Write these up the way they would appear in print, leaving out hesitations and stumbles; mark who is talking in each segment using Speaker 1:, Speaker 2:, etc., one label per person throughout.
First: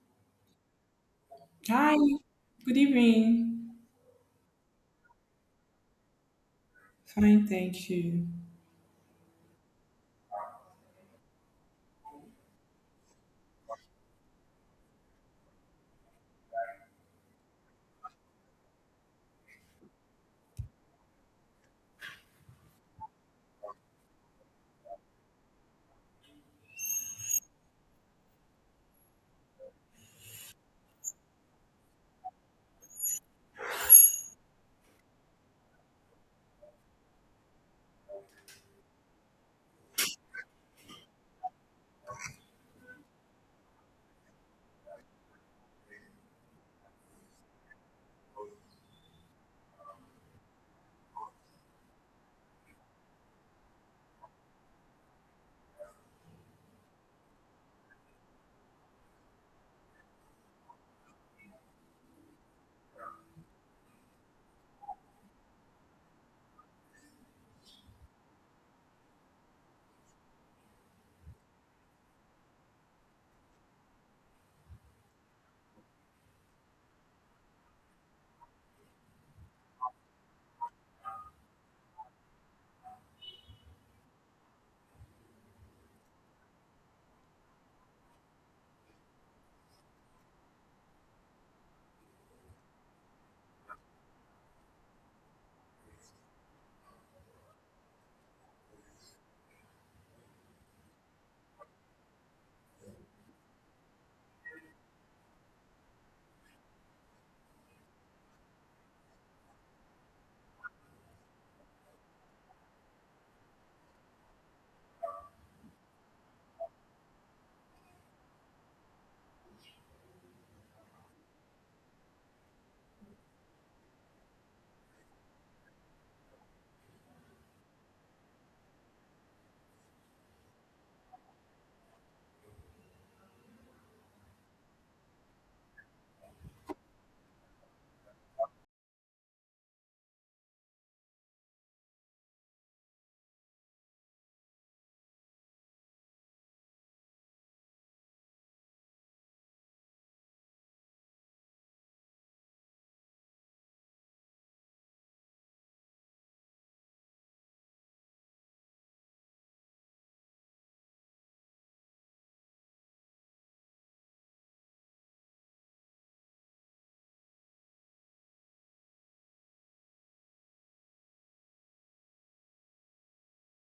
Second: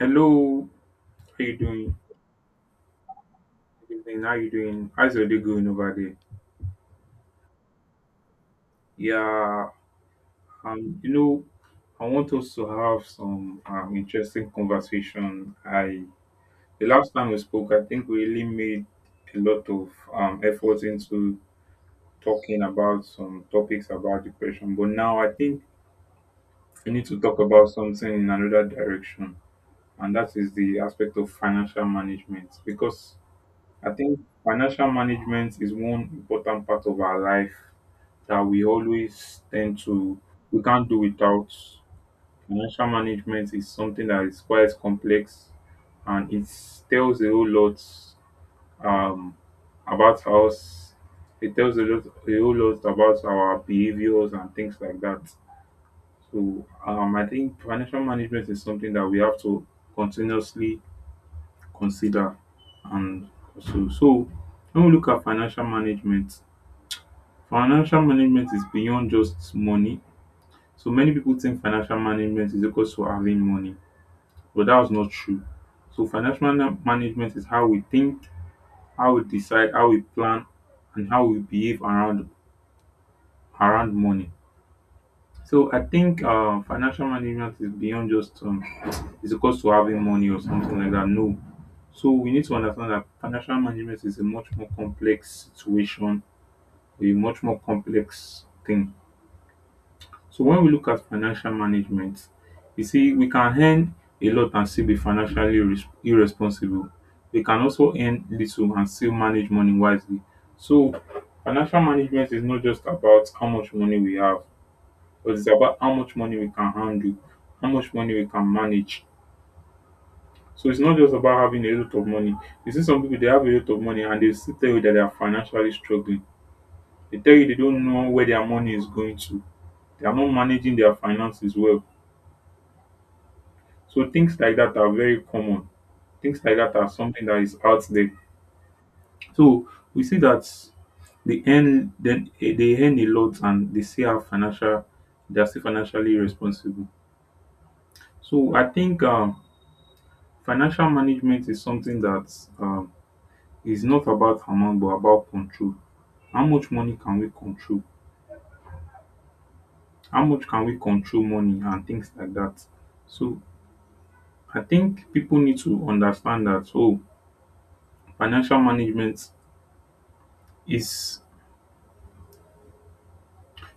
Speaker 1: Hello, how you
Speaker 2: Hi,
Speaker 1: doing?
Speaker 2: good evening.
Speaker 1: Good evening, how you doing? How's your day going over there?
Speaker 2: Fine, thank you.
Speaker 1: Yeah, um, you know, I want us to have some interesting conversation. I the last time we spoke, I think we really made a lot of effort into talking about some topics about depression, but now I think we need to talk about something in another direction, and that is the aspect of financial management because I think financial management is one important part of our life that we always tend to, we can't do without. Financial management is something that is quite complex and it tells a whole lot um, about us. It tells a whole lot about our behaviors and things like that. So I think financial management is something that we have to continuously consider, and so when we look at financial management is beyond just money. So many people think financial management is equal to having money, but that was not true. So financial management is how we think, how we decide, how we plan, and how we behave around money. So I think financial management is beyond just is equal to having money or something like that. No. So we need to understand that financial management is a much more complex situation, a much more complex thing. So when we look at financial management, you see, we can earn a lot and still be financially irresponsible. We can also earn little and still manage money wisely. So financial management is not just about how much money we have, but it's about how much money we can handle, how much money we can manage. So it's not just about having a lot of money. You see some people, they have a lot of money and they still tell you that they are financially struggling. They tell you they don't know where their money is going to. They are not managing their finances well. So things like that are very common. Things like that are something that is out there. So we see that they earn a lot and they still have financial, they are still financially responsible. So I think financial management is something that um, is not about amount but about control, how much money can we control, how much can we control money and things like that. So I think people need to understand that, oh, financial management is,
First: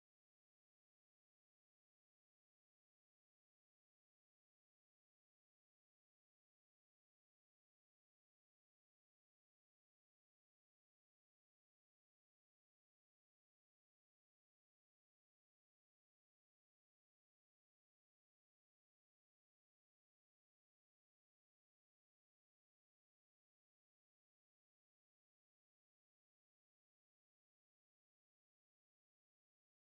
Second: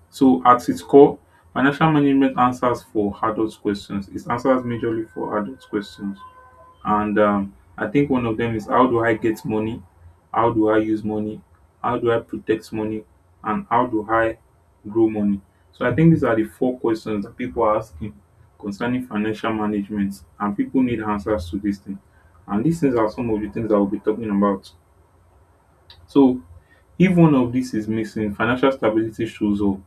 Speaker 1: so at its core, financial management answers for adult questions, it answers majorly for adult questions. And I think one of them is, how do I get money? How do I use money? How do I protect money? And how do I grow money? So I think these are the four questions that people are asking concerning financial management, and people need answers to these things. And these things are some of the things that we'll be talking about. So if one of these is missing, financial stability shows up.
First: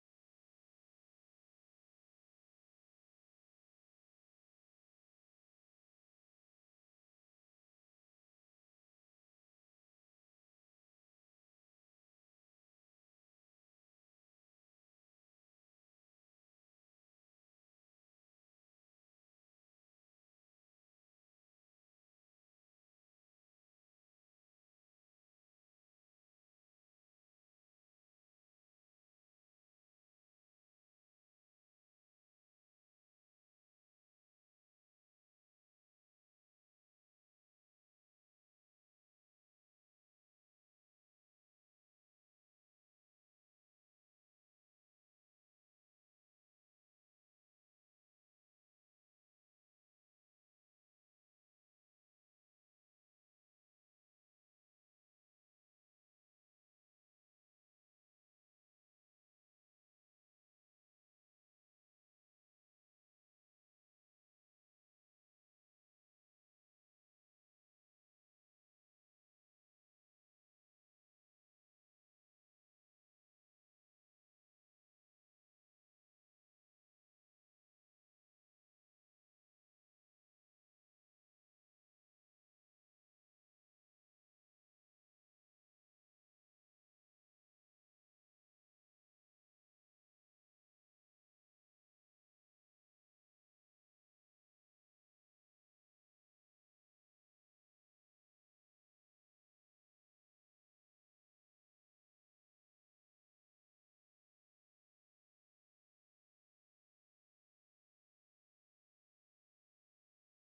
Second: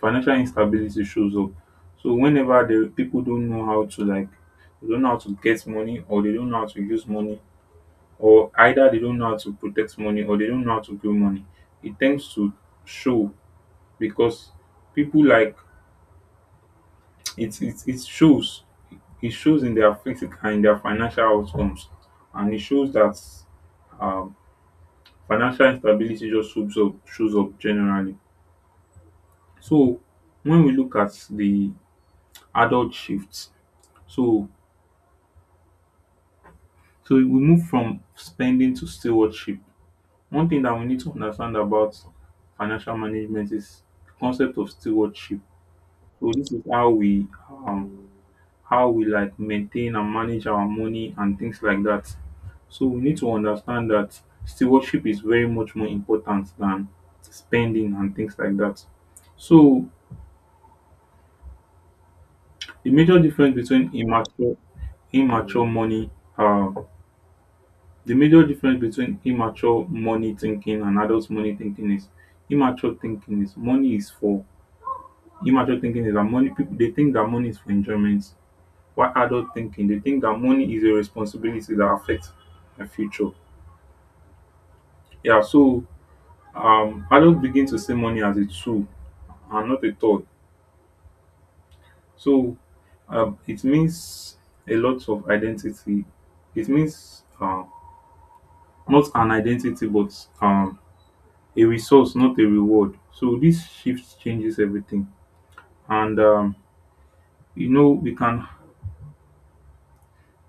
Speaker 1: Financial instability shows up. So whenever the people don't know how to, like, they don't know how to get money or they don't know how to use money, or either they don't know how to protect money or they don't know how to grow money, it tends to show, because people like it it, it shows it shows in their physical and their financial outcomes, and it shows that um, financial instability just shows up generally. So when we look at the adult shifts, so so we move from spending to stewardship. One thing that we need to understand about financial management is the concept of stewardship. So this is um, how we like maintain and manage our money and things like that. So we need to understand that stewardship is very much more important than spending and things like that. So the major difference between immature money, uh, the major difference between immature money thinking and adult money thinking is, immature thinking is money is for, immature thinking is that money, people, they think that money is for enjoyment. Why adult thinking? They think that money is a responsibility that affects my future. Yeah, so adults begin to see money as a tool and not a toy. So it means a lot of identity. It means not an identity, but um, a resource, not a reward. So this shift changes everything. And we can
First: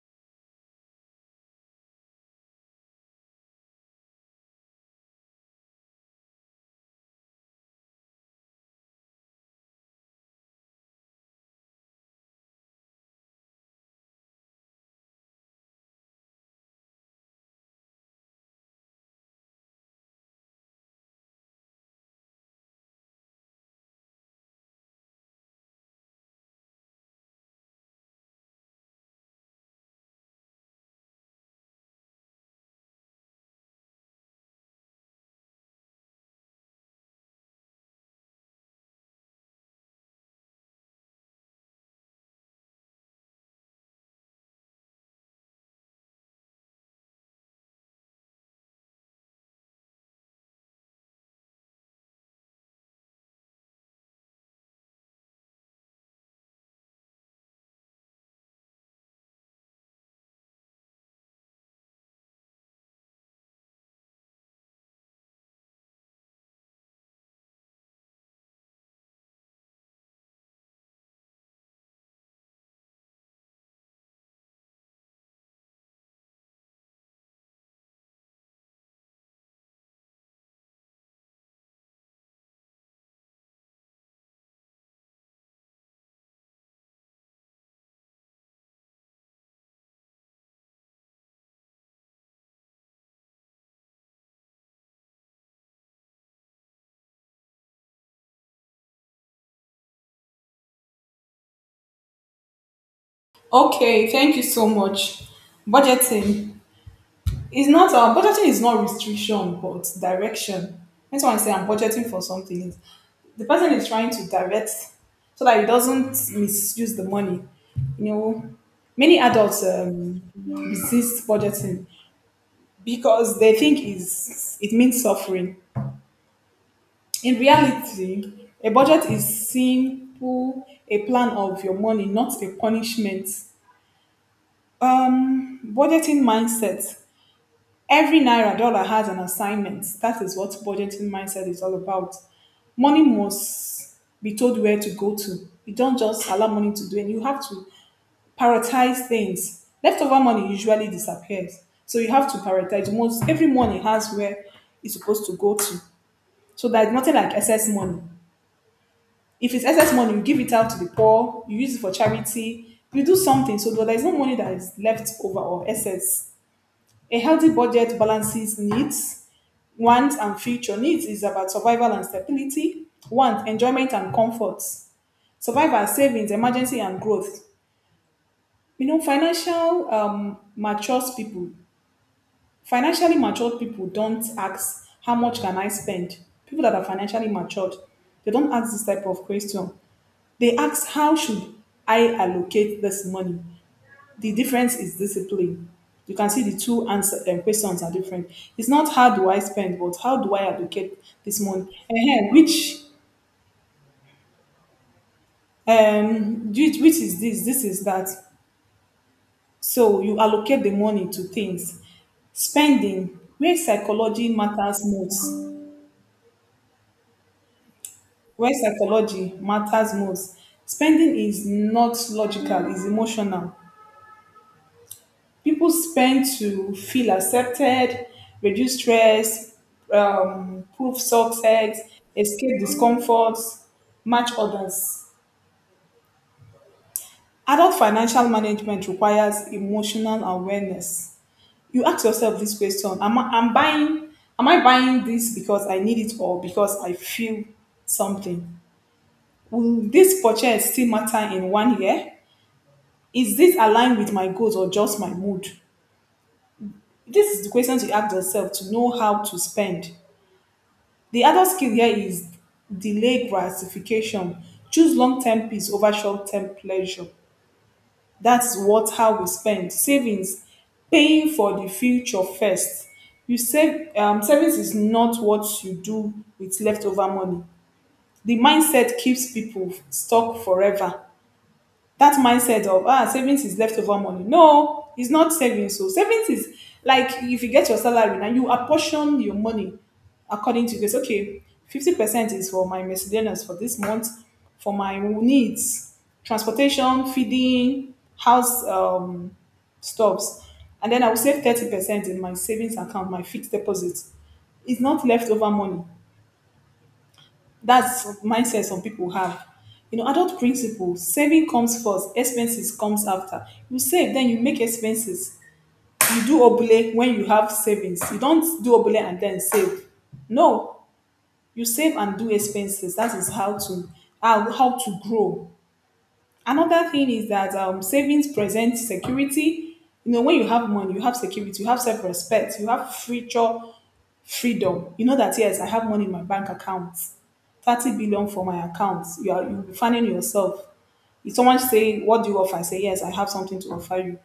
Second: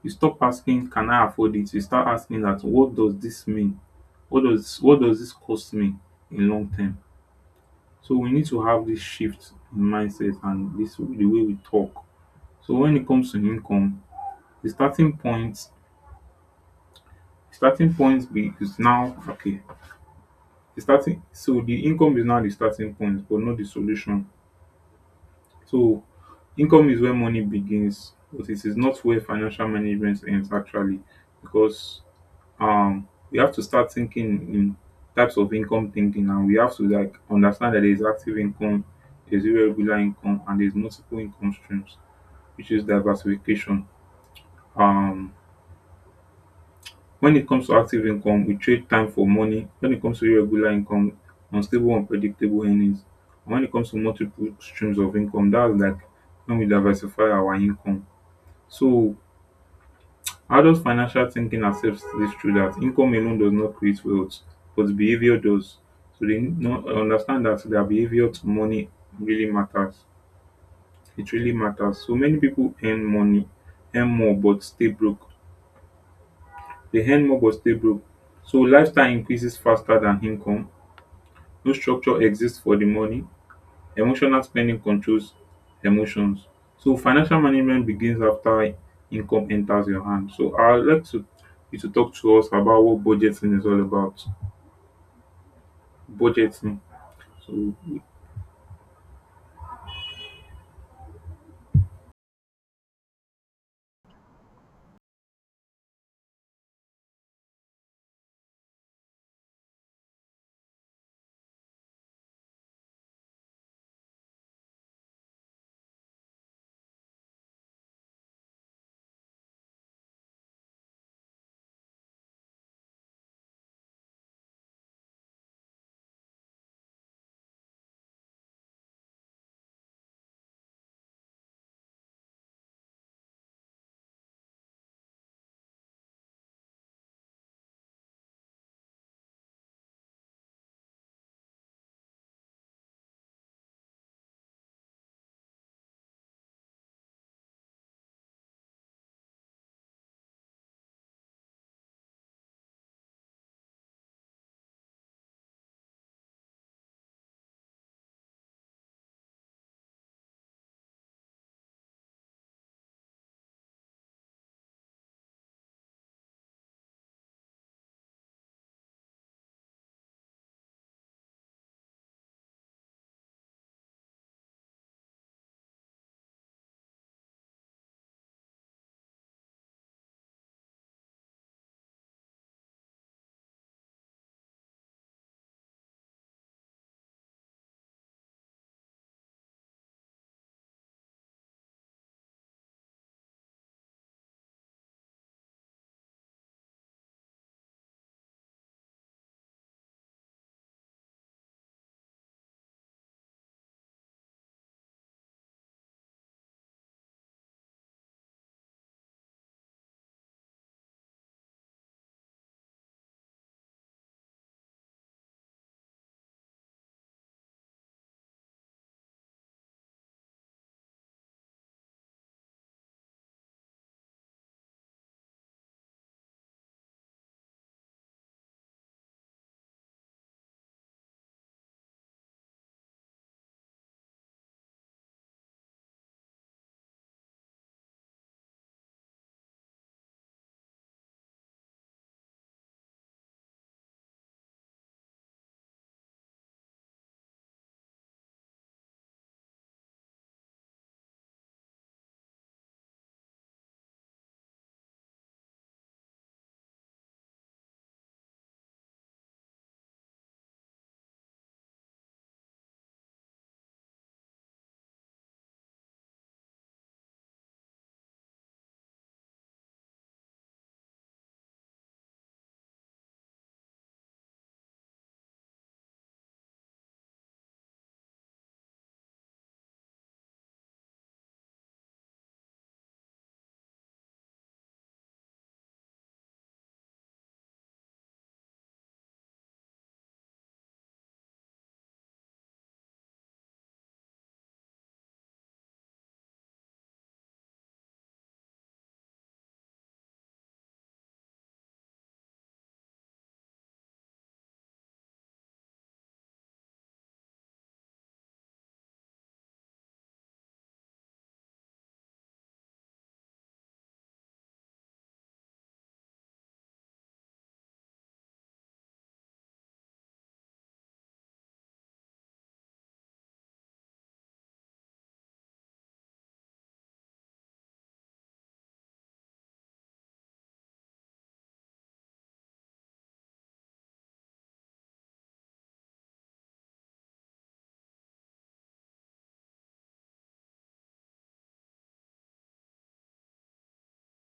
Speaker 1: you stop asking, can I afford it? You start asking that, what does this mean? What does this cost me in long term? So we need to have this shift in mindset and this, the way we talk. So when it comes to income, the starting point, starting point be is now okay the starting so the income is now the starting point, but not the solution. So income is where money begins, but it is not where financial management ends actually, because we have to start thinking in types of income thinking, and we have to, like, understand that there's active income, there's irregular income, and there's multiple income streams, which is diversification. um when it comes to active income, we trade time for money. When it comes to irregular income, unstable, unpredictable earnings. And when it comes to multiple streams of income, that's like when we diversify our income. So adult financial thinking accepts this truth, that income alone does not create wealth, but behavior does. So they understand that their behavior to money really matters. It really matters. So many people earn money, earn more but stay broke. They earn more but stay broke. So lifestyle increases faster than income, no structure exists for the money. Emotional spending controls emotions. So financial management begins after income enters your hand. So I would like to you to talk to us about what budgeting is all about. Budgeting. So
Speaker 2: Okay, thank you so much. Budgeting budgeting is not restriction but direction. That's why I say I'm budgeting for something. The person is trying to direct so that he doesn't misuse the money. You know, many adults resist budgeting because they think is it means suffering. In reality, a budget is simple a plan of your money, not a punishment. Budgeting mindset. Every naira dollar has an assignment. That is what budgeting mindset is all about. Money must be told where to go to. You don't just allow money to do, and you have to prioritize things. Leftover money usually disappears, so you have to prioritize. Most every money has where it's supposed to go to, so there's nothing like excess money. If it's excess money, you give it out to the poor, you use it for charity, you do something so that there's no money that is left over or excess. A healthy budget balances needs, wants, and future. Needs is about survival and stability, wants, enjoyment and comfort, survival, and savings, emergency, and growth. You know, financial mature people, financially matured people don't ask, how much can I spend? People that are financially matured, they don't ask this type of question. They ask, how should I allocate this money? The difference is discipline. You can see the two questions are different. It's not how do I spend, but how do I allocate this money? Ehen, which is this? This is that. So you allocate the money to things. Spending, where psychology matters most. Where psychology matters most. Spending is not logical, it's emotional. People spend to feel accepted, reduce stress, prove success, escape discomforts, match others. Adult financial management requires emotional awareness. You ask yourself this question: Am I am buying? Am I buying this because I need it or because I feel something? Will this purchase still matter in 1 year? Is this aligned with my goals or just my mood? This is the questions you ask yourself to know how to spend. The other skill here is delay gratification, choose longterm peace over shortterm pleasure. That's what how we spend. Savings, paying for the future first. You save um, savings is not what you do with leftover money. The mindset keeps people stuck forever, that mindset of ah savings is leftover money. No, it's not savings. So savings is like if you get your salary now, you apportion your money according to this. Okay, 50% is for my miscellaneous for this month, for my needs, transportation, feeding, house stuffs, and then I will save 30% in my savings account, my fixed deposit. It's not leftover money, that's mindset some people have. You know, adult principle, saving comes first, expenses comes after. You save, then you make expenses. You do obele when you have savings. You don't do obele and then save. No, you save and do expenses. That is how to how, how to grow. Another thing is that savings present security. You know, when you have money, you have security, you have self-respect, you have future freedom. You know that yes, I have money in my bank account, 30 billion for my account. You are you be finding yourself. If someone say, "What do you offer?" I say, "Yes, I have something to offer you."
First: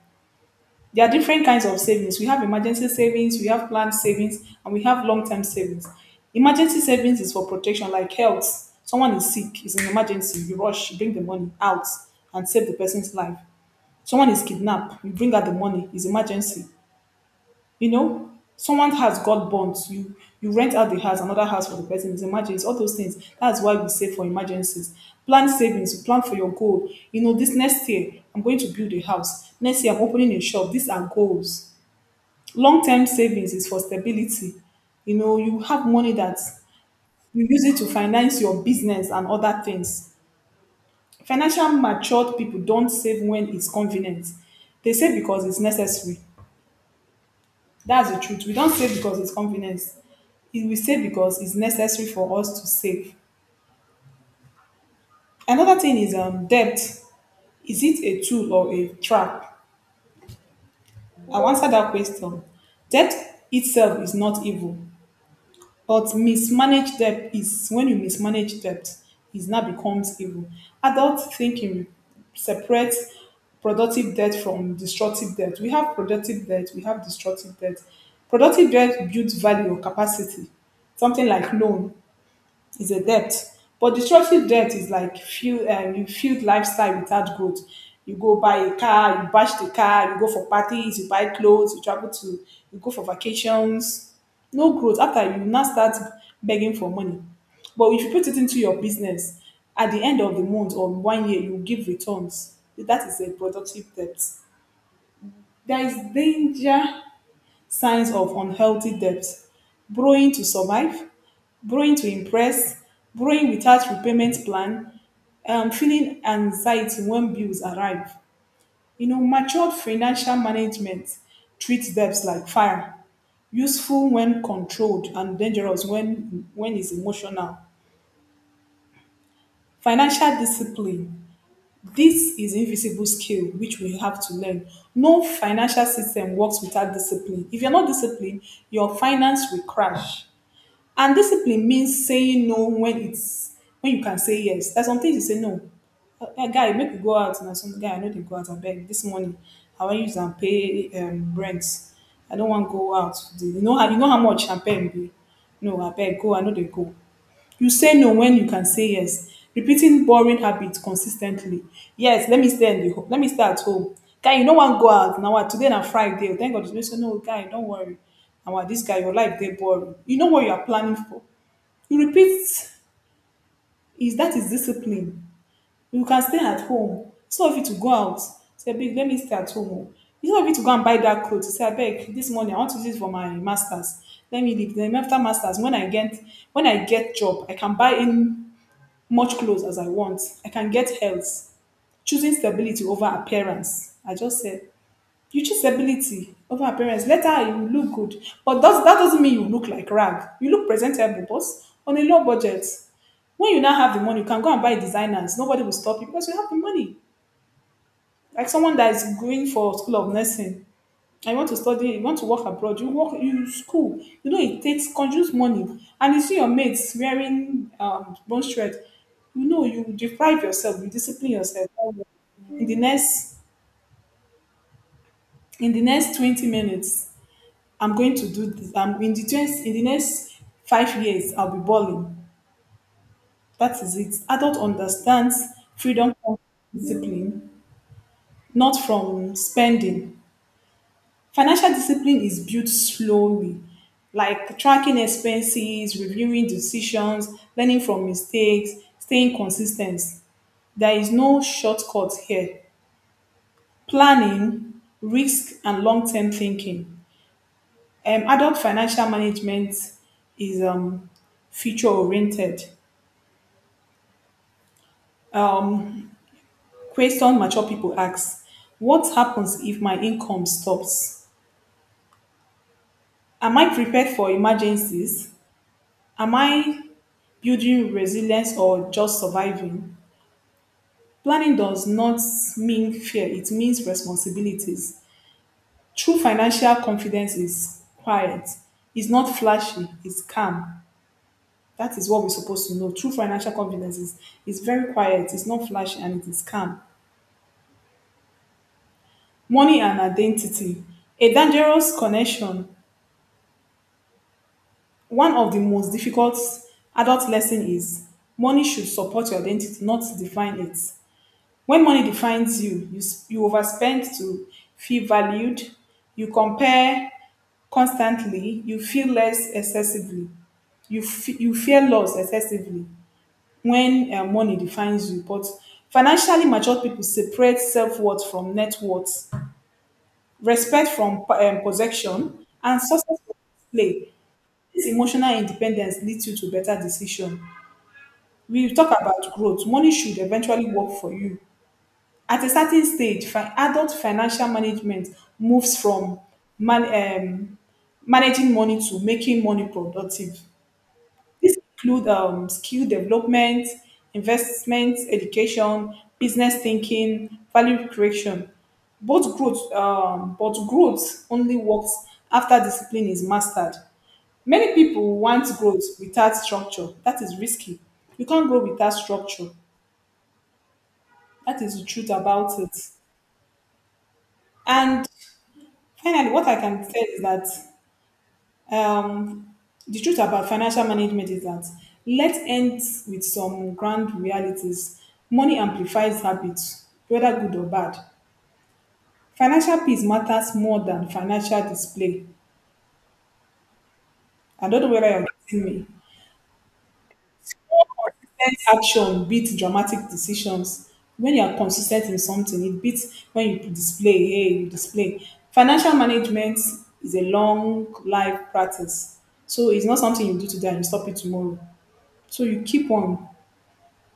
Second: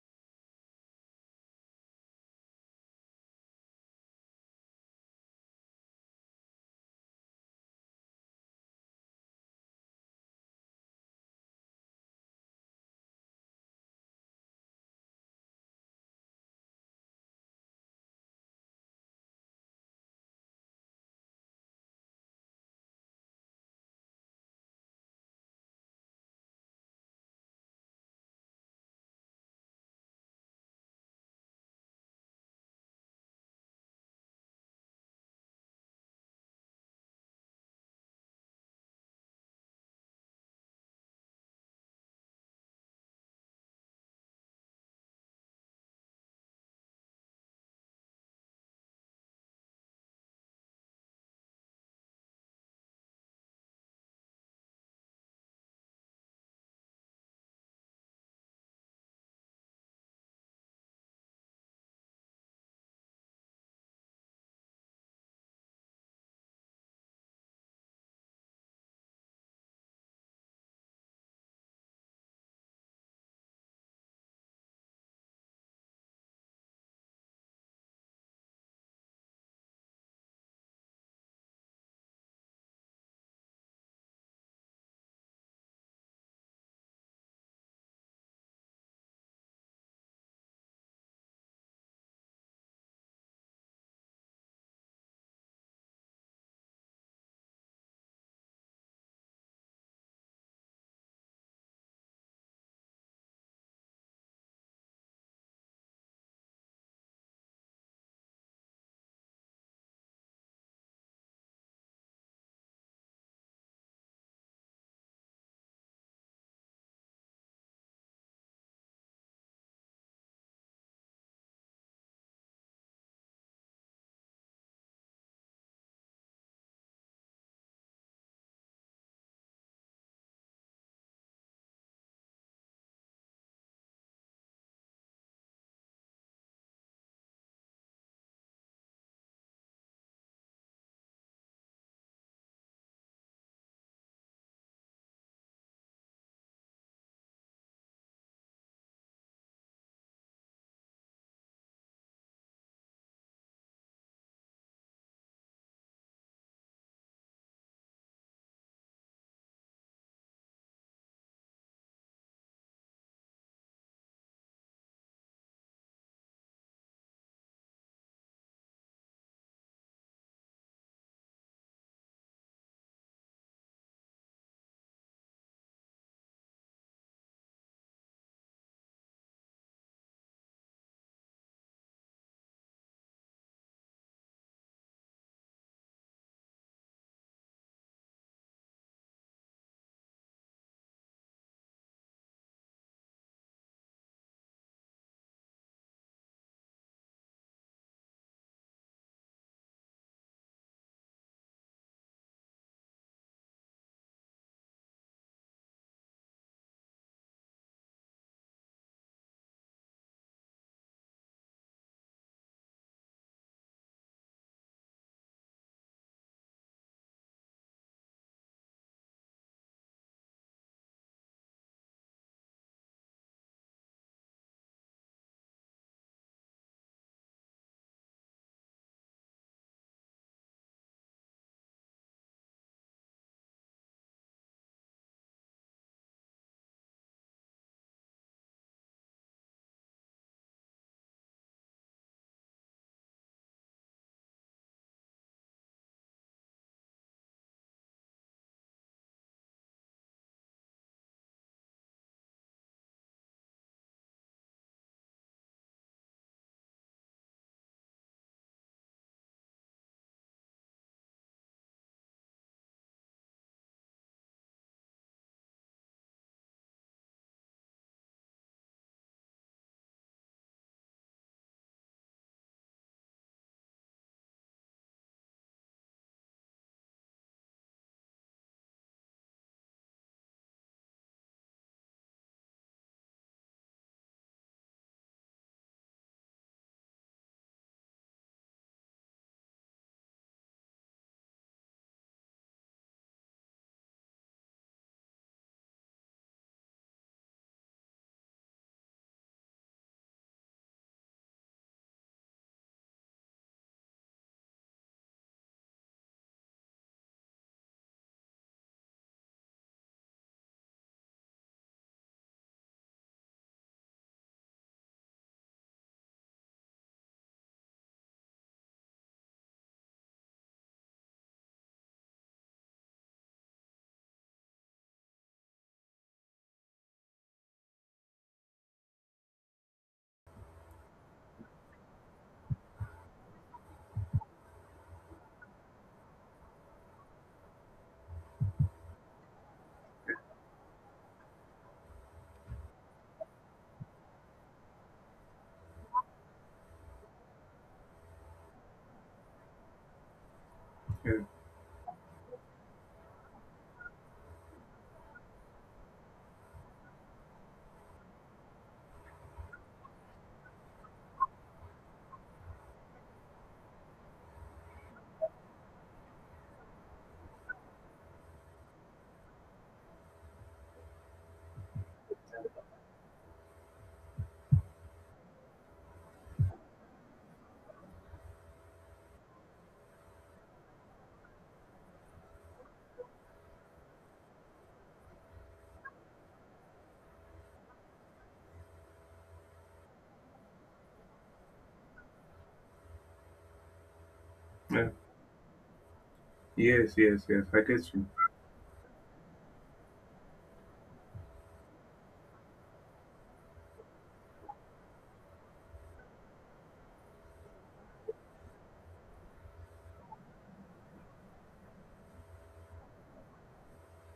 Speaker 2: There are different kinds of savings. We have emergency savings, we have planned savings, and we have long-term savings. Emergency savings is for protection, like health. Someone is sick, is an emergency. You rush, you bring the money out and save the person's life. Someone is kidnapped, you bring out the money. It's emergency. You know, someone has got bonds. You rent out the house, another house for the person. It's emergency. All those things. That's why we save for emergencies. Plan savings. You plan for your goal. You know, this next year I'm going to build a house. Next year I'm opening a shop. These are goals. Long term savings is for stability. You know, you have money that you use it to finance your business and other things. Financial matured people don't save when it's convenient. They save because it's necessary. That's the truth. We don't save because it's convenience. We save because it's necessary for us to save. Another thing is debt. Is it a tool or a trap? I'll answer that question. Debt itself is not evil, but mismanaged debt is when you mismanage debt, it now becomes evil. Adult thinking separates productive debt from destructive debt. We have productive debt, we have destructive debt. Productive debt builds value or capacity, something like loan is a debt. But destructive debt is like fuel, you fuel lifestyle without growth. You go buy a car, you bash the car, you go for parties, you buy clothes, you travel to, you go for vacations. No growth. After you now start begging for money. But if you put it into your business, at the end of the month or 1 year, you give returns. That is a productive debt. There is danger signs of unhealthy debt, borrowing to survive, borrowing to impress, borrowing without repayment plan, feeling anxiety when bills arrive. You know, matured financial management treats debts like fire, useful when controlled and dangerous when it's emotional. Financial discipline. This is invisible skill which we have to learn. No financial system works without discipline. If you're not disciplined, your finance will crash. And discipline means saying no when it's when you can say yes. There's some things you say no. Guy, make we go out now. Some guy I know they go out. I beg this morning. I want use and pay rent. I don't want to go out today." You know, you know how much champagne be. No, I beg go. I know they go, you say no when you can say yes, repeating boring habits consistently. Yes, let me stay at the home. Let me stay at home, guy, you no wan go out now. Wa today na friday o, thank god you say no, guy, don't worry. Na wa this guy, your life dey boring, you know what you are planning for, you repeat, is that is discipline. You can stay at home. Some of you to go out, say babe let me stay at home o, it's not fit to go and buy that cloth. You say abeg this morning I want to use it for my masters, let me leave, then after masters when I get, when I get job I can buy in much clothes as I want. I can get health. Choosing stability over appearance. I just said, you choose stability over appearance. Later, you look good. But does, that doesn't mean you look like rag. You look presentable, boss, on a low budget. When you now have the money, you can go and buy designers. Nobody will stop you because you have the money. Like someone that is going for school of nursing. I want to study, you want to work abroad, you work, you school. You know, it takes consumes money. And you see your mates wearing bone shred. You know, you deprive yourself, you discipline yourself. In the next, in the next 20 minutes, I'm going to do this. I'm in the 20, in the next 5 years, I'll be balling. That is it. Adult understands freedom from discipline, not from spending. Financial discipline is built slowly, like tracking expenses, reviewing decisions, learning from mistakes, staying consistent. There is no shortcut here. Planning, risk, and long term thinking. Adult financial management is future oriented. Um, Question mature people ask, what happens if my income stops? Am I prepared for emergencies? Am I building resilience or just surviving, planning does not mean fear, it means responsibilities. True financial confidence is quiet, it's not flashy, it's calm. That is what we're supposed to know. True financial confidence is very quiet, it's not flashy, and it is calm. Money and identity. A dangerous connection. One of the most difficult adult lesson is money should support your identity, not define it. When money defines you overspend to feel valued, you compare constantly, you feel less excessively, you fear loss excessively when money defines you. But financially mature people separate self-worth from net worth, respect from possession, and success from display. This emotional independence leads you to better decision. We talk about growth, money should eventually work for you. At a certain stage, adult financial management moves from man- um, managing money to making money productive.
Speaker 1: yeah,
Speaker 2: This includes skill development, investment, education, business thinking, value creation. But growth only works after discipline is mastered. Many people want growth without structure. That is risky. You can't grow without structure. That is the truth about it. And finally, what I can say is that um, the truth about financial management is that let's end with some grand realities. Money amplifies habits, whether good or bad. Financial peace matters more than financial display. I don't
Speaker 1: yeah.
Speaker 2: know whether you're getting me.
Speaker 1: Yes, yes, yes. I get you.
Speaker 2: Sense action beats dramatic decisions. When you are consistent in something, it beats when you display. Hey, you display. Financial management is a long life practice. So it's not something you do today and you stop it tomorrow. So you keep on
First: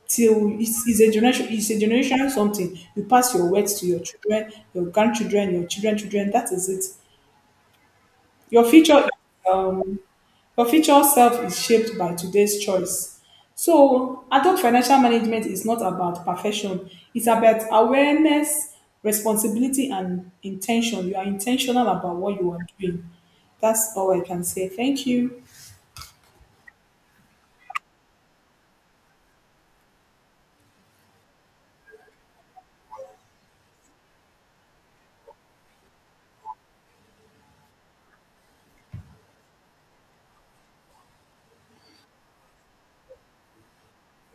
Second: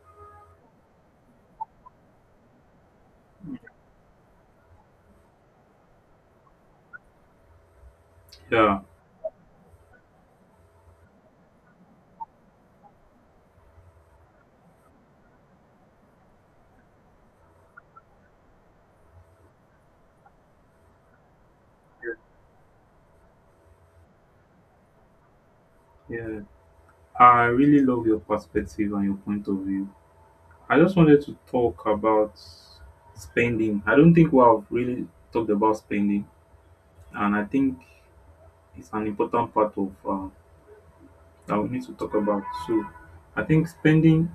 Speaker 2: till it's a generation, it's a generational something. You pass your words to your children, your grandchildren, your children, children. That is it. Your
Speaker 1: Yeah,
Speaker 2: future um your future self is shaped by today's choice. So adult financial management is not about perfection. It's about awareness, responsibility, and intention. You are intentional about what you are doing. That's all I can say. Thank you.
Speaker 1: yeah. I really love your perspective and your point of view. I just wanted to talk about spending. I don't think we have really talked about spending, and I think it's an important part of I would need to talk about. So I think spending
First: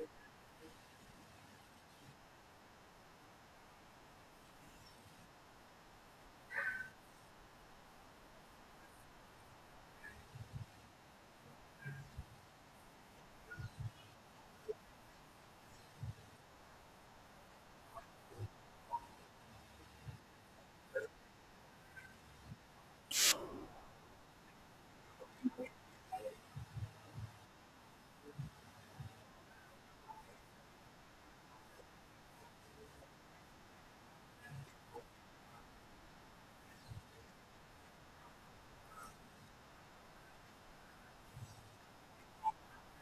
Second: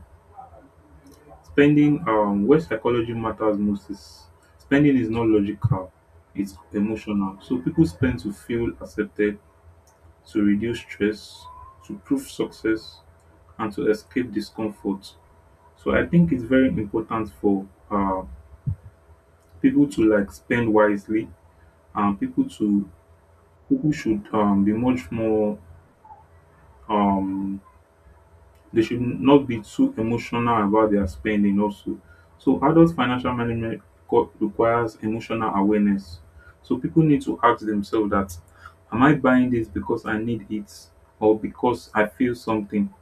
Speaker 1: spending where psychology matters most is, spending is not logical, it's emotional. So people spend to feel accepted, to reduce stress, to prove success, and to escape discomfort. So I think it's very important for people to like spend wisely, and people to, people should be much more um, they should not be too emotional about their spending also. So adult financial management requires emotional awareness. So people need to ask themselves that, am I buying this because I need it or because I feel something?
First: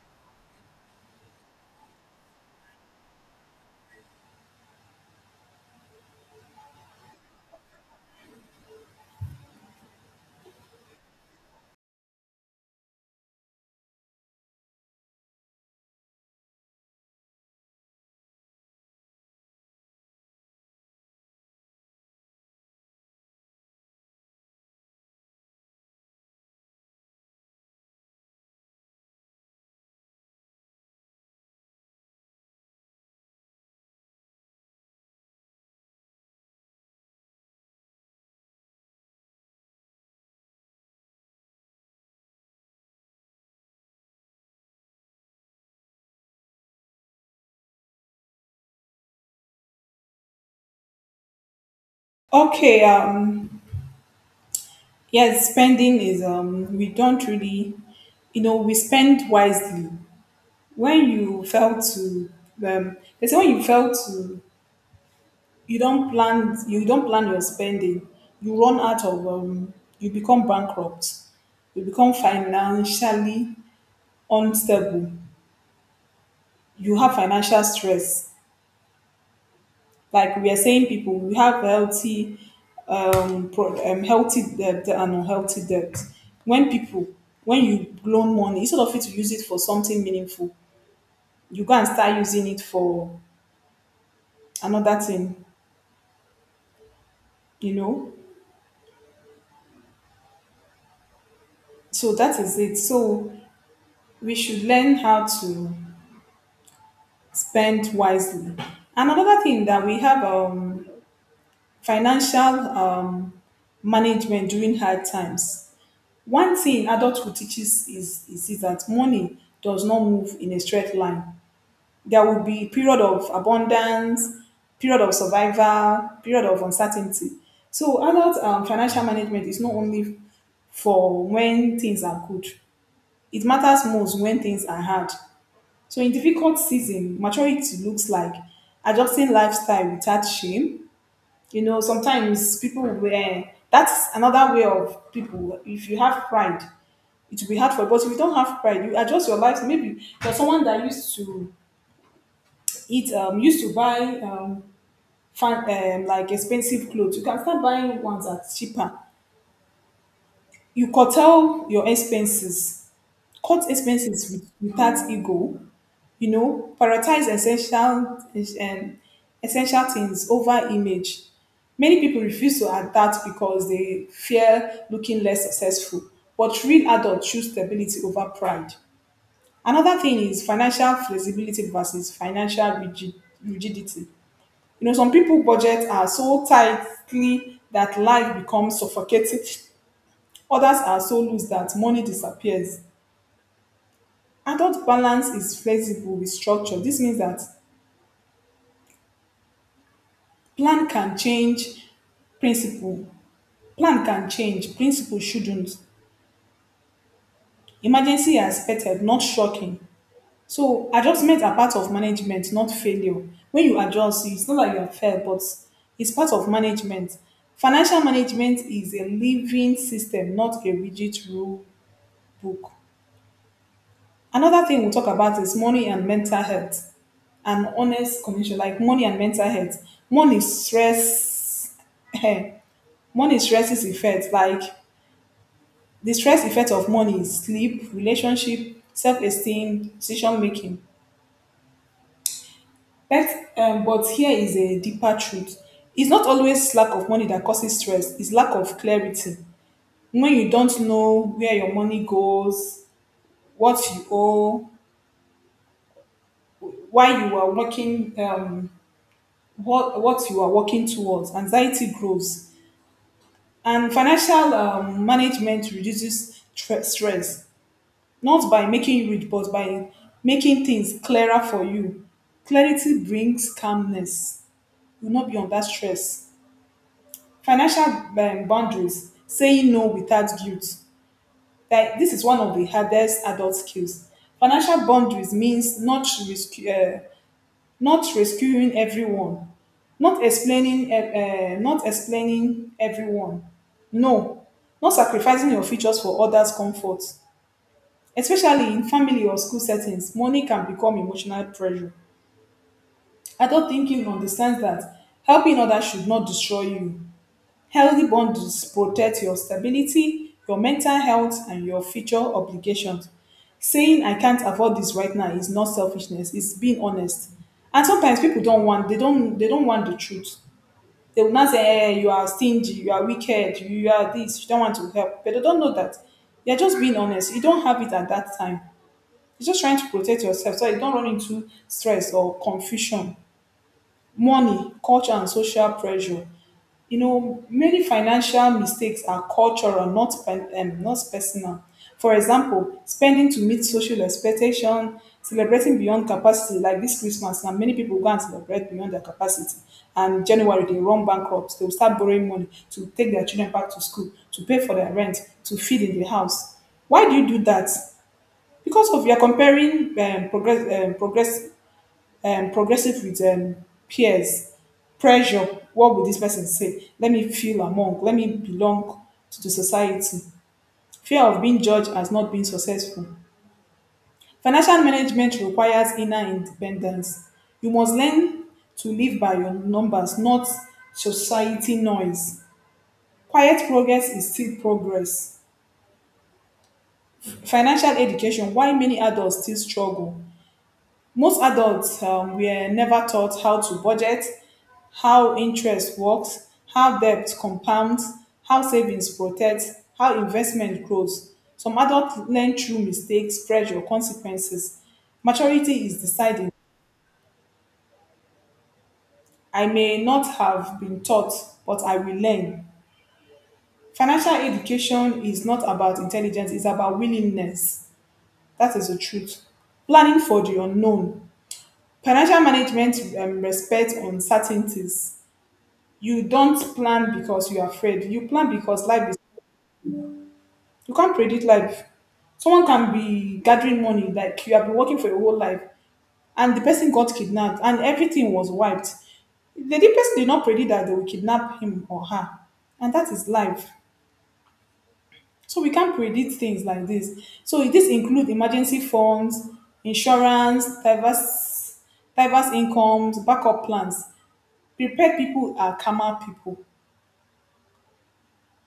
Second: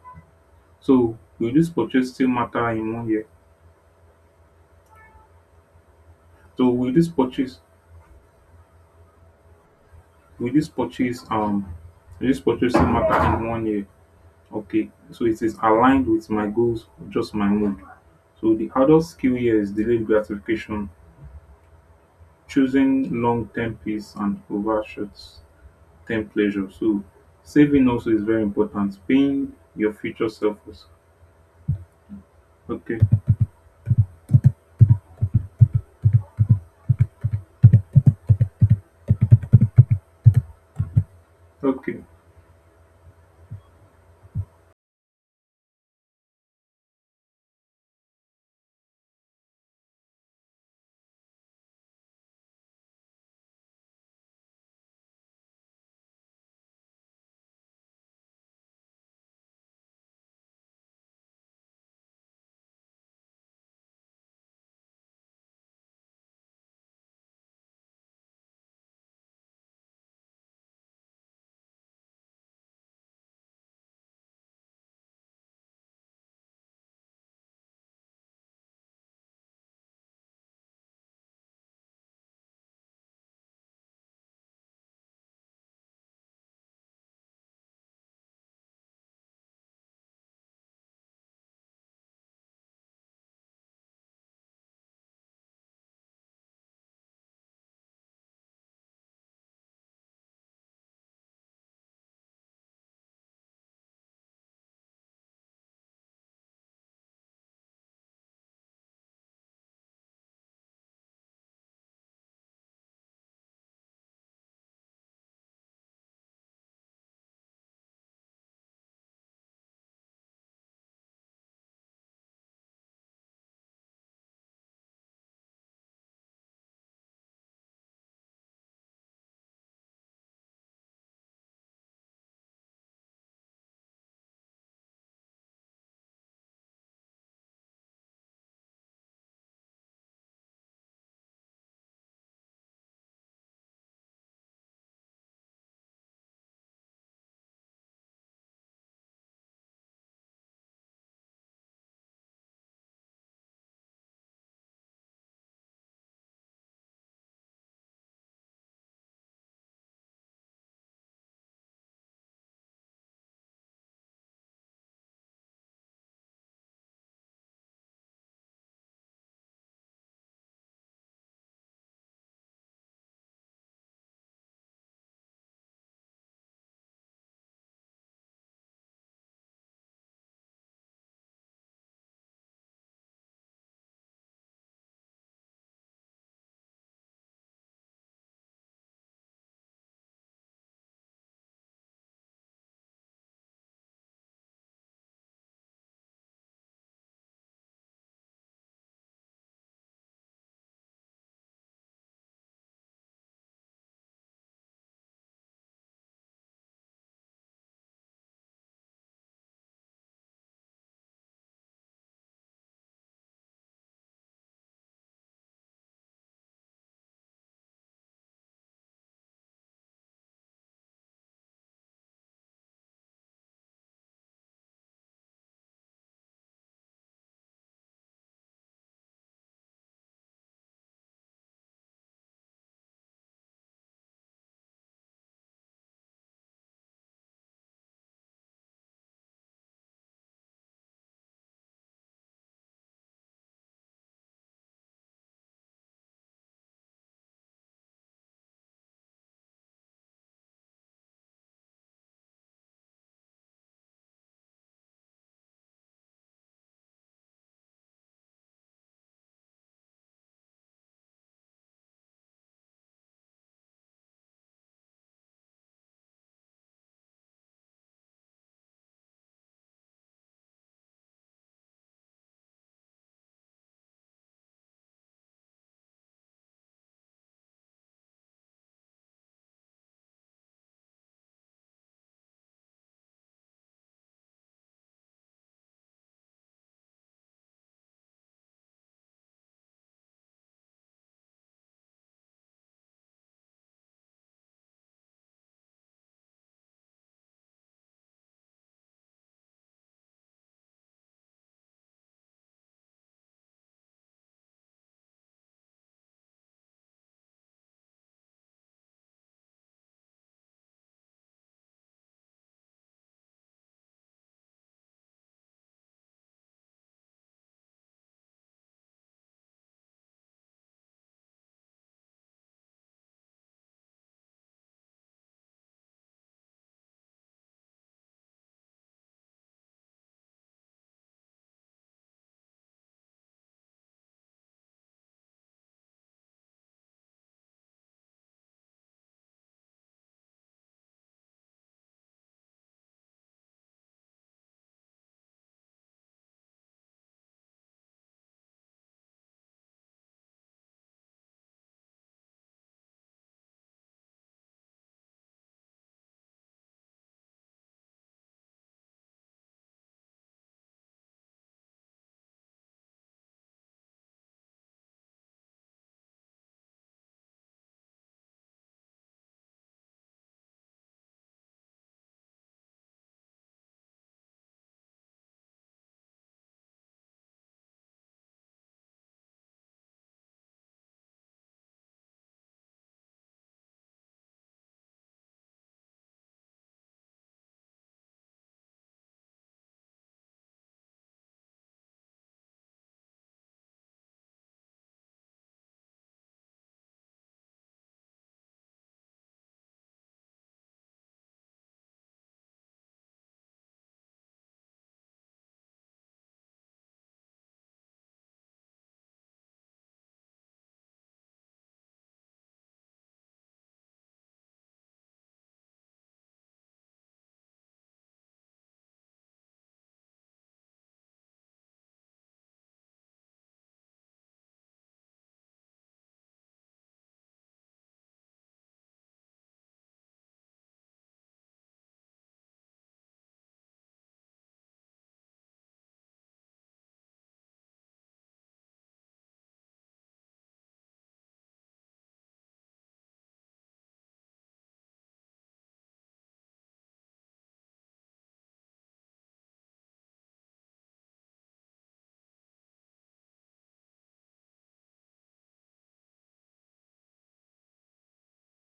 Speaker 1: So will this purchase still matter in one year? So will this purchase will this purchase will this purchase still matter in one year? Okay. So it is aligned with my goals or just my mood. So the adult skill here is delayed gratification, choosing long term peace and over short term pleasure. So saving also is very important. Paying your future self also. Okay. Okay.
Speaker 2: Okay, yes, spending is we don't really, you know, we spend wisely. When you fail to they say when you fail to you don't plan, you don't plan your spending, you run out of you become bankrupt, you become financially unstable, you have financial stress. Like we are saying, people we have healthy, healthy debt and unhealthy debt. When people, when you loan money, instead of it to use it for something meaningful, you go and start using it for another thing. You know, so that is it. So we should learn how to spend wisely. And another thing that we have financial management during hard times. One thing adulthood teaches is that money does not move in a straight line. There will be period of abundance, period of survival, period of uncertainty. So adult financial management is not only for when things are good. It matters most when things are hard. So in difficult season, maturity looks like adjusting lifestyle without shame. You know, sometimes people will, that's another way of people, if you have pride, it will be hard for you. But if you don't have pride, you adjust your life. Maybe you're someone that used to eat, used to buy fan, like expensive clothes. You can start buying ones that are cheaper. You curtail your expenses. Cut expenses with, without ego. You know, prioritize essential and essential things over image. Many people refuse to adapt because they fear looking less successful. But real adults choose stability over pride. Another thing is financial flexibility versus financial rigidity. You know, some people budget are so tightly that life becomes suffocating. Others are so loose that money disappears. Adult balance is flexible with structure. This means that plan can change, principle plan can change, principle shouldn't. Emergency are expected, not shocking. So adjustments are part of management, not failure. When you adjust, it's not like you are failed, but it's part of management. Financial management is a living system, not a rigid rule book. Another thing we'll talk about is money and mental health. An honest condition, like money and mental health. Money stress money stresses effects, like the stress effect of money is sleep, relationship, self-esteem, decision making. But, but here is a deeper truth. It's not always lack of money that causes stress, it's lack of clarity. When you don't know where your money goes, what you owe, why you are working, what you are working towards, anxiety grows. And financial management reduces stress, not by making you rich, but by making things clearer for you. Clarity brings calmness. You will not be under stress. Financial boundaries, saying no without guilt, like this is one of the hardest adult skills. Financial boundaries means not rescuing everyone, not explaining not explaining everyone, no, not sacrificing your features for others comfort, especially in family or school settings, money can become emotional pressure. Adult thinking understands that helping others should not destroy you. Healthy bundles protect your stability, your mental health, and your future obligations. Saying I can't afford this right now is not selfishness, it's being honest. And sometimes people don't want, they don't want the truth. They will not say, hey, you are stingy, you are wicked, you are this, you don't want to help. But they don't know that. They're just being honest. You don't have it at that time. You're just trying to protect yourself so you don't run into stress or confusion. Money, culture and social pressure. You know, many financial mistakes are cultural, not personal. For example, spending to meet social expectation, celebrating beyond capacity, like this Christmas, now many people go and celebrate beyond their capacity. And January, they run bankrupt. They will start borrowing money to take their children back to school, to pay for their rent, to feed in the house. Why do you do that? Because of you're comparing progressive with peers, pressure. What will this person say? Let me feel among, let me belong to the society. Fear of being judged as not being successful. Financial management requires inner independence. You must learn to live by your numbers, not society noise. Quiet progress is still progress. Financial education, why many adults still struggle. Most adults were never taught how to budget, how interest works, how debt compounds, how savings protect, how investment grows. Some adults learn through mistakes, pressure, consequences. Maturity is deciding. I may not have been taught, but I will learn. Financial education is not about intelligence, it's about willingness. That is the truth. Planning for the unknown. Financial management respects uncertainties. You don't plan because you're afraid. You plan because life is. You can't predict life. Someone can be gathering money like you have been working for your whole life, and the person got kidnapped, and everything was wiped. The person did not predict that they will kidnap him or her, and that is life. So we can't predict things like this. So this include emergency funds, insurance, diverse incomes, backup plans. Prepared people are calmer people.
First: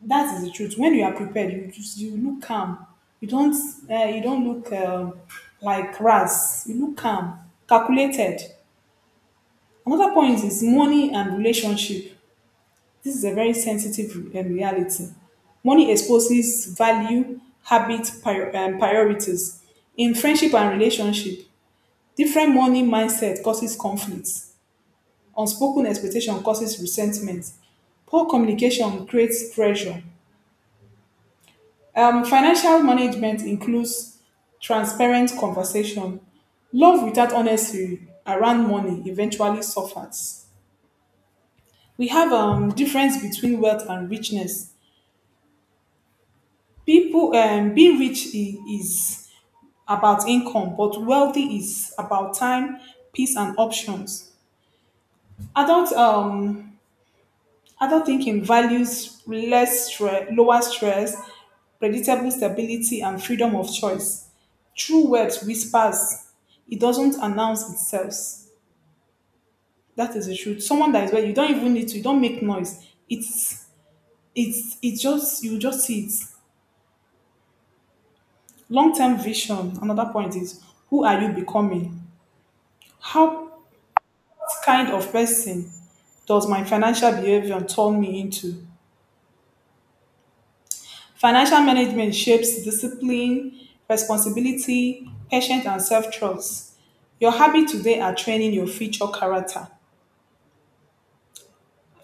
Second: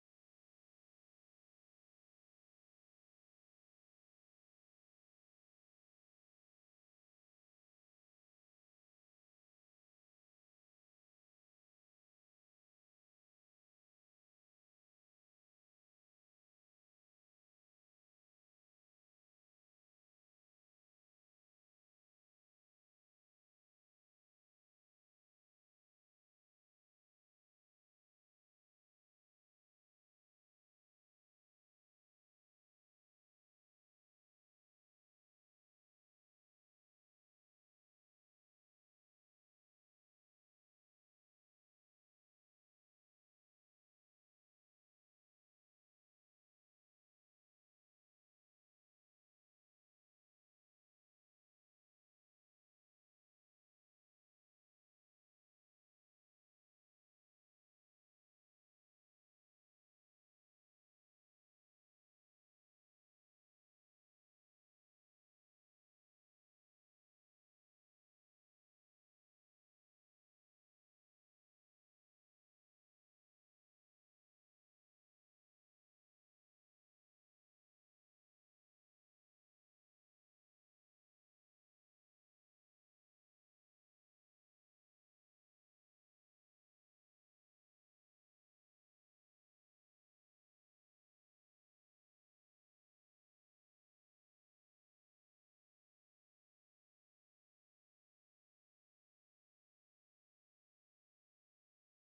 Speaker 2: That is the truth. When you are prepared, you just, you look calm, you don't, you don't look like ras, you look calm, calculated. Another point is money and relationship. This is a very sensitive reality. Money exposes value, habit, priorities in friendship and relationship. Different money mindset causes conflicts, unspoken expectation causes resentment, poor communication creates pressure. Financial management includes transparent conversation. Love without honesty around money eventually suffers. We have difference between wealth and richness. People is about income, but wealthy is about time, peace, and options. Adult um adult thinking values less stress, lower stress, predictable stability, and freedom of choice. True words whispers. It doesn't announce itself. That is the truth. Someone that is well, you don't even need to. You don't make noise. It's just you just see it. Long term vision. Another point is who are you becoming? How what kind of person does my financial behavior turn me into? Financial management shapes discipline, responsibility, patience, and self trust. Your habits today are training your future character.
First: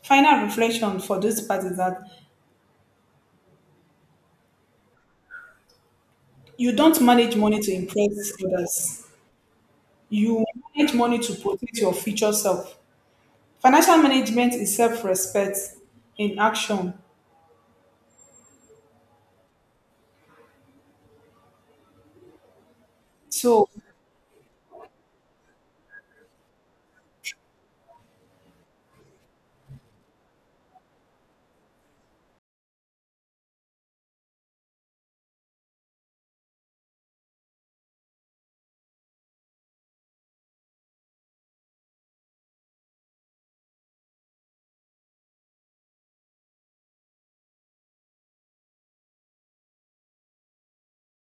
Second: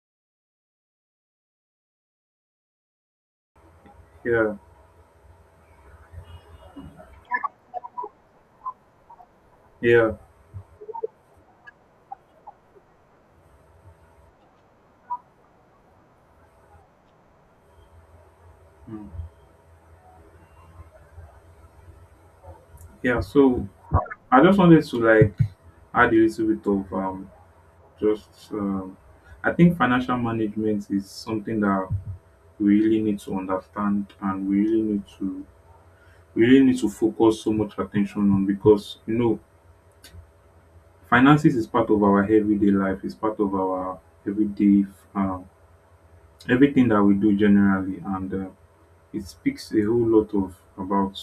Speaker 2: Final reflection for this part is that
Speaker 1: Yeah.
Speaker 2: you don't manage money to impress others.
Speaker 1: Yeah.
Speaker 2: You manage money to protect your future self. Financial management is self respect in action.
Speaker 1: Mm. Yeah. So
Speaker 2: So,
Speaker 1: I just wanted to like add a little bit of just I think financial management is something that we really need to understand, and we really need to, we really need to focus so much attention on, because, you know, finances is part of our everyday life, it's part of our everyday um, everything that we do generally, and it speaks a whole lot of about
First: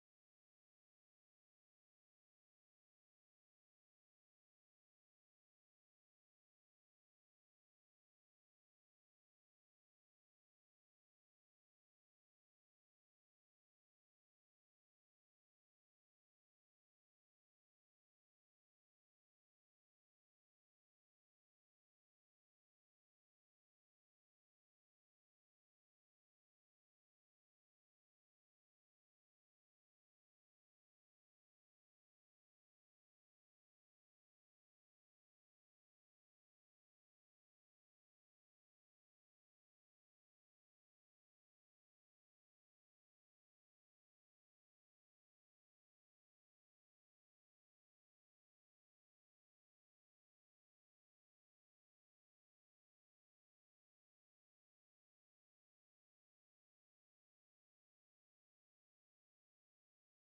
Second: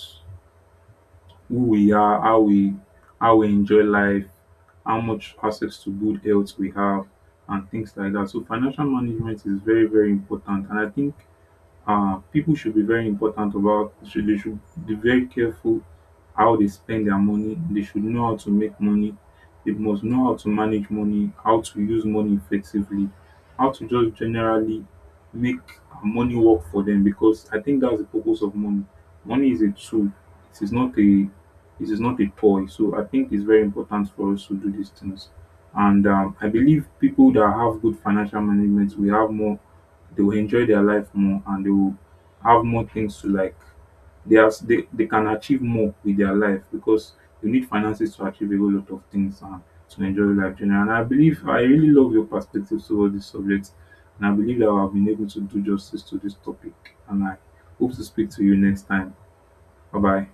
Speaker 1: who we are, how we, how we enjoy life, how much access to good health we have and things like that. So financial management is very, very important, and I think people should be very important about, should, they should be very careful how they spend their money. They should know how to make money, they must know how to manage money, how to use money effectively, how to just generally make money work for them, because I think that's the purpose of money. Money is a tool, it is not a, it is not a toy. So I think it's very important for us to do these things, and I believe people that have good financial management will have more, they will enjoy their life more, and they will have more things to like. They are they can achieve more with their life, because you need finances to achieve a whole lot of things and to enjoy life generally. And I believe, I really love your perspective towards this subject, and I believe that I have been able to do justice to this topic. And I hope to speak to you next time. Bye bye.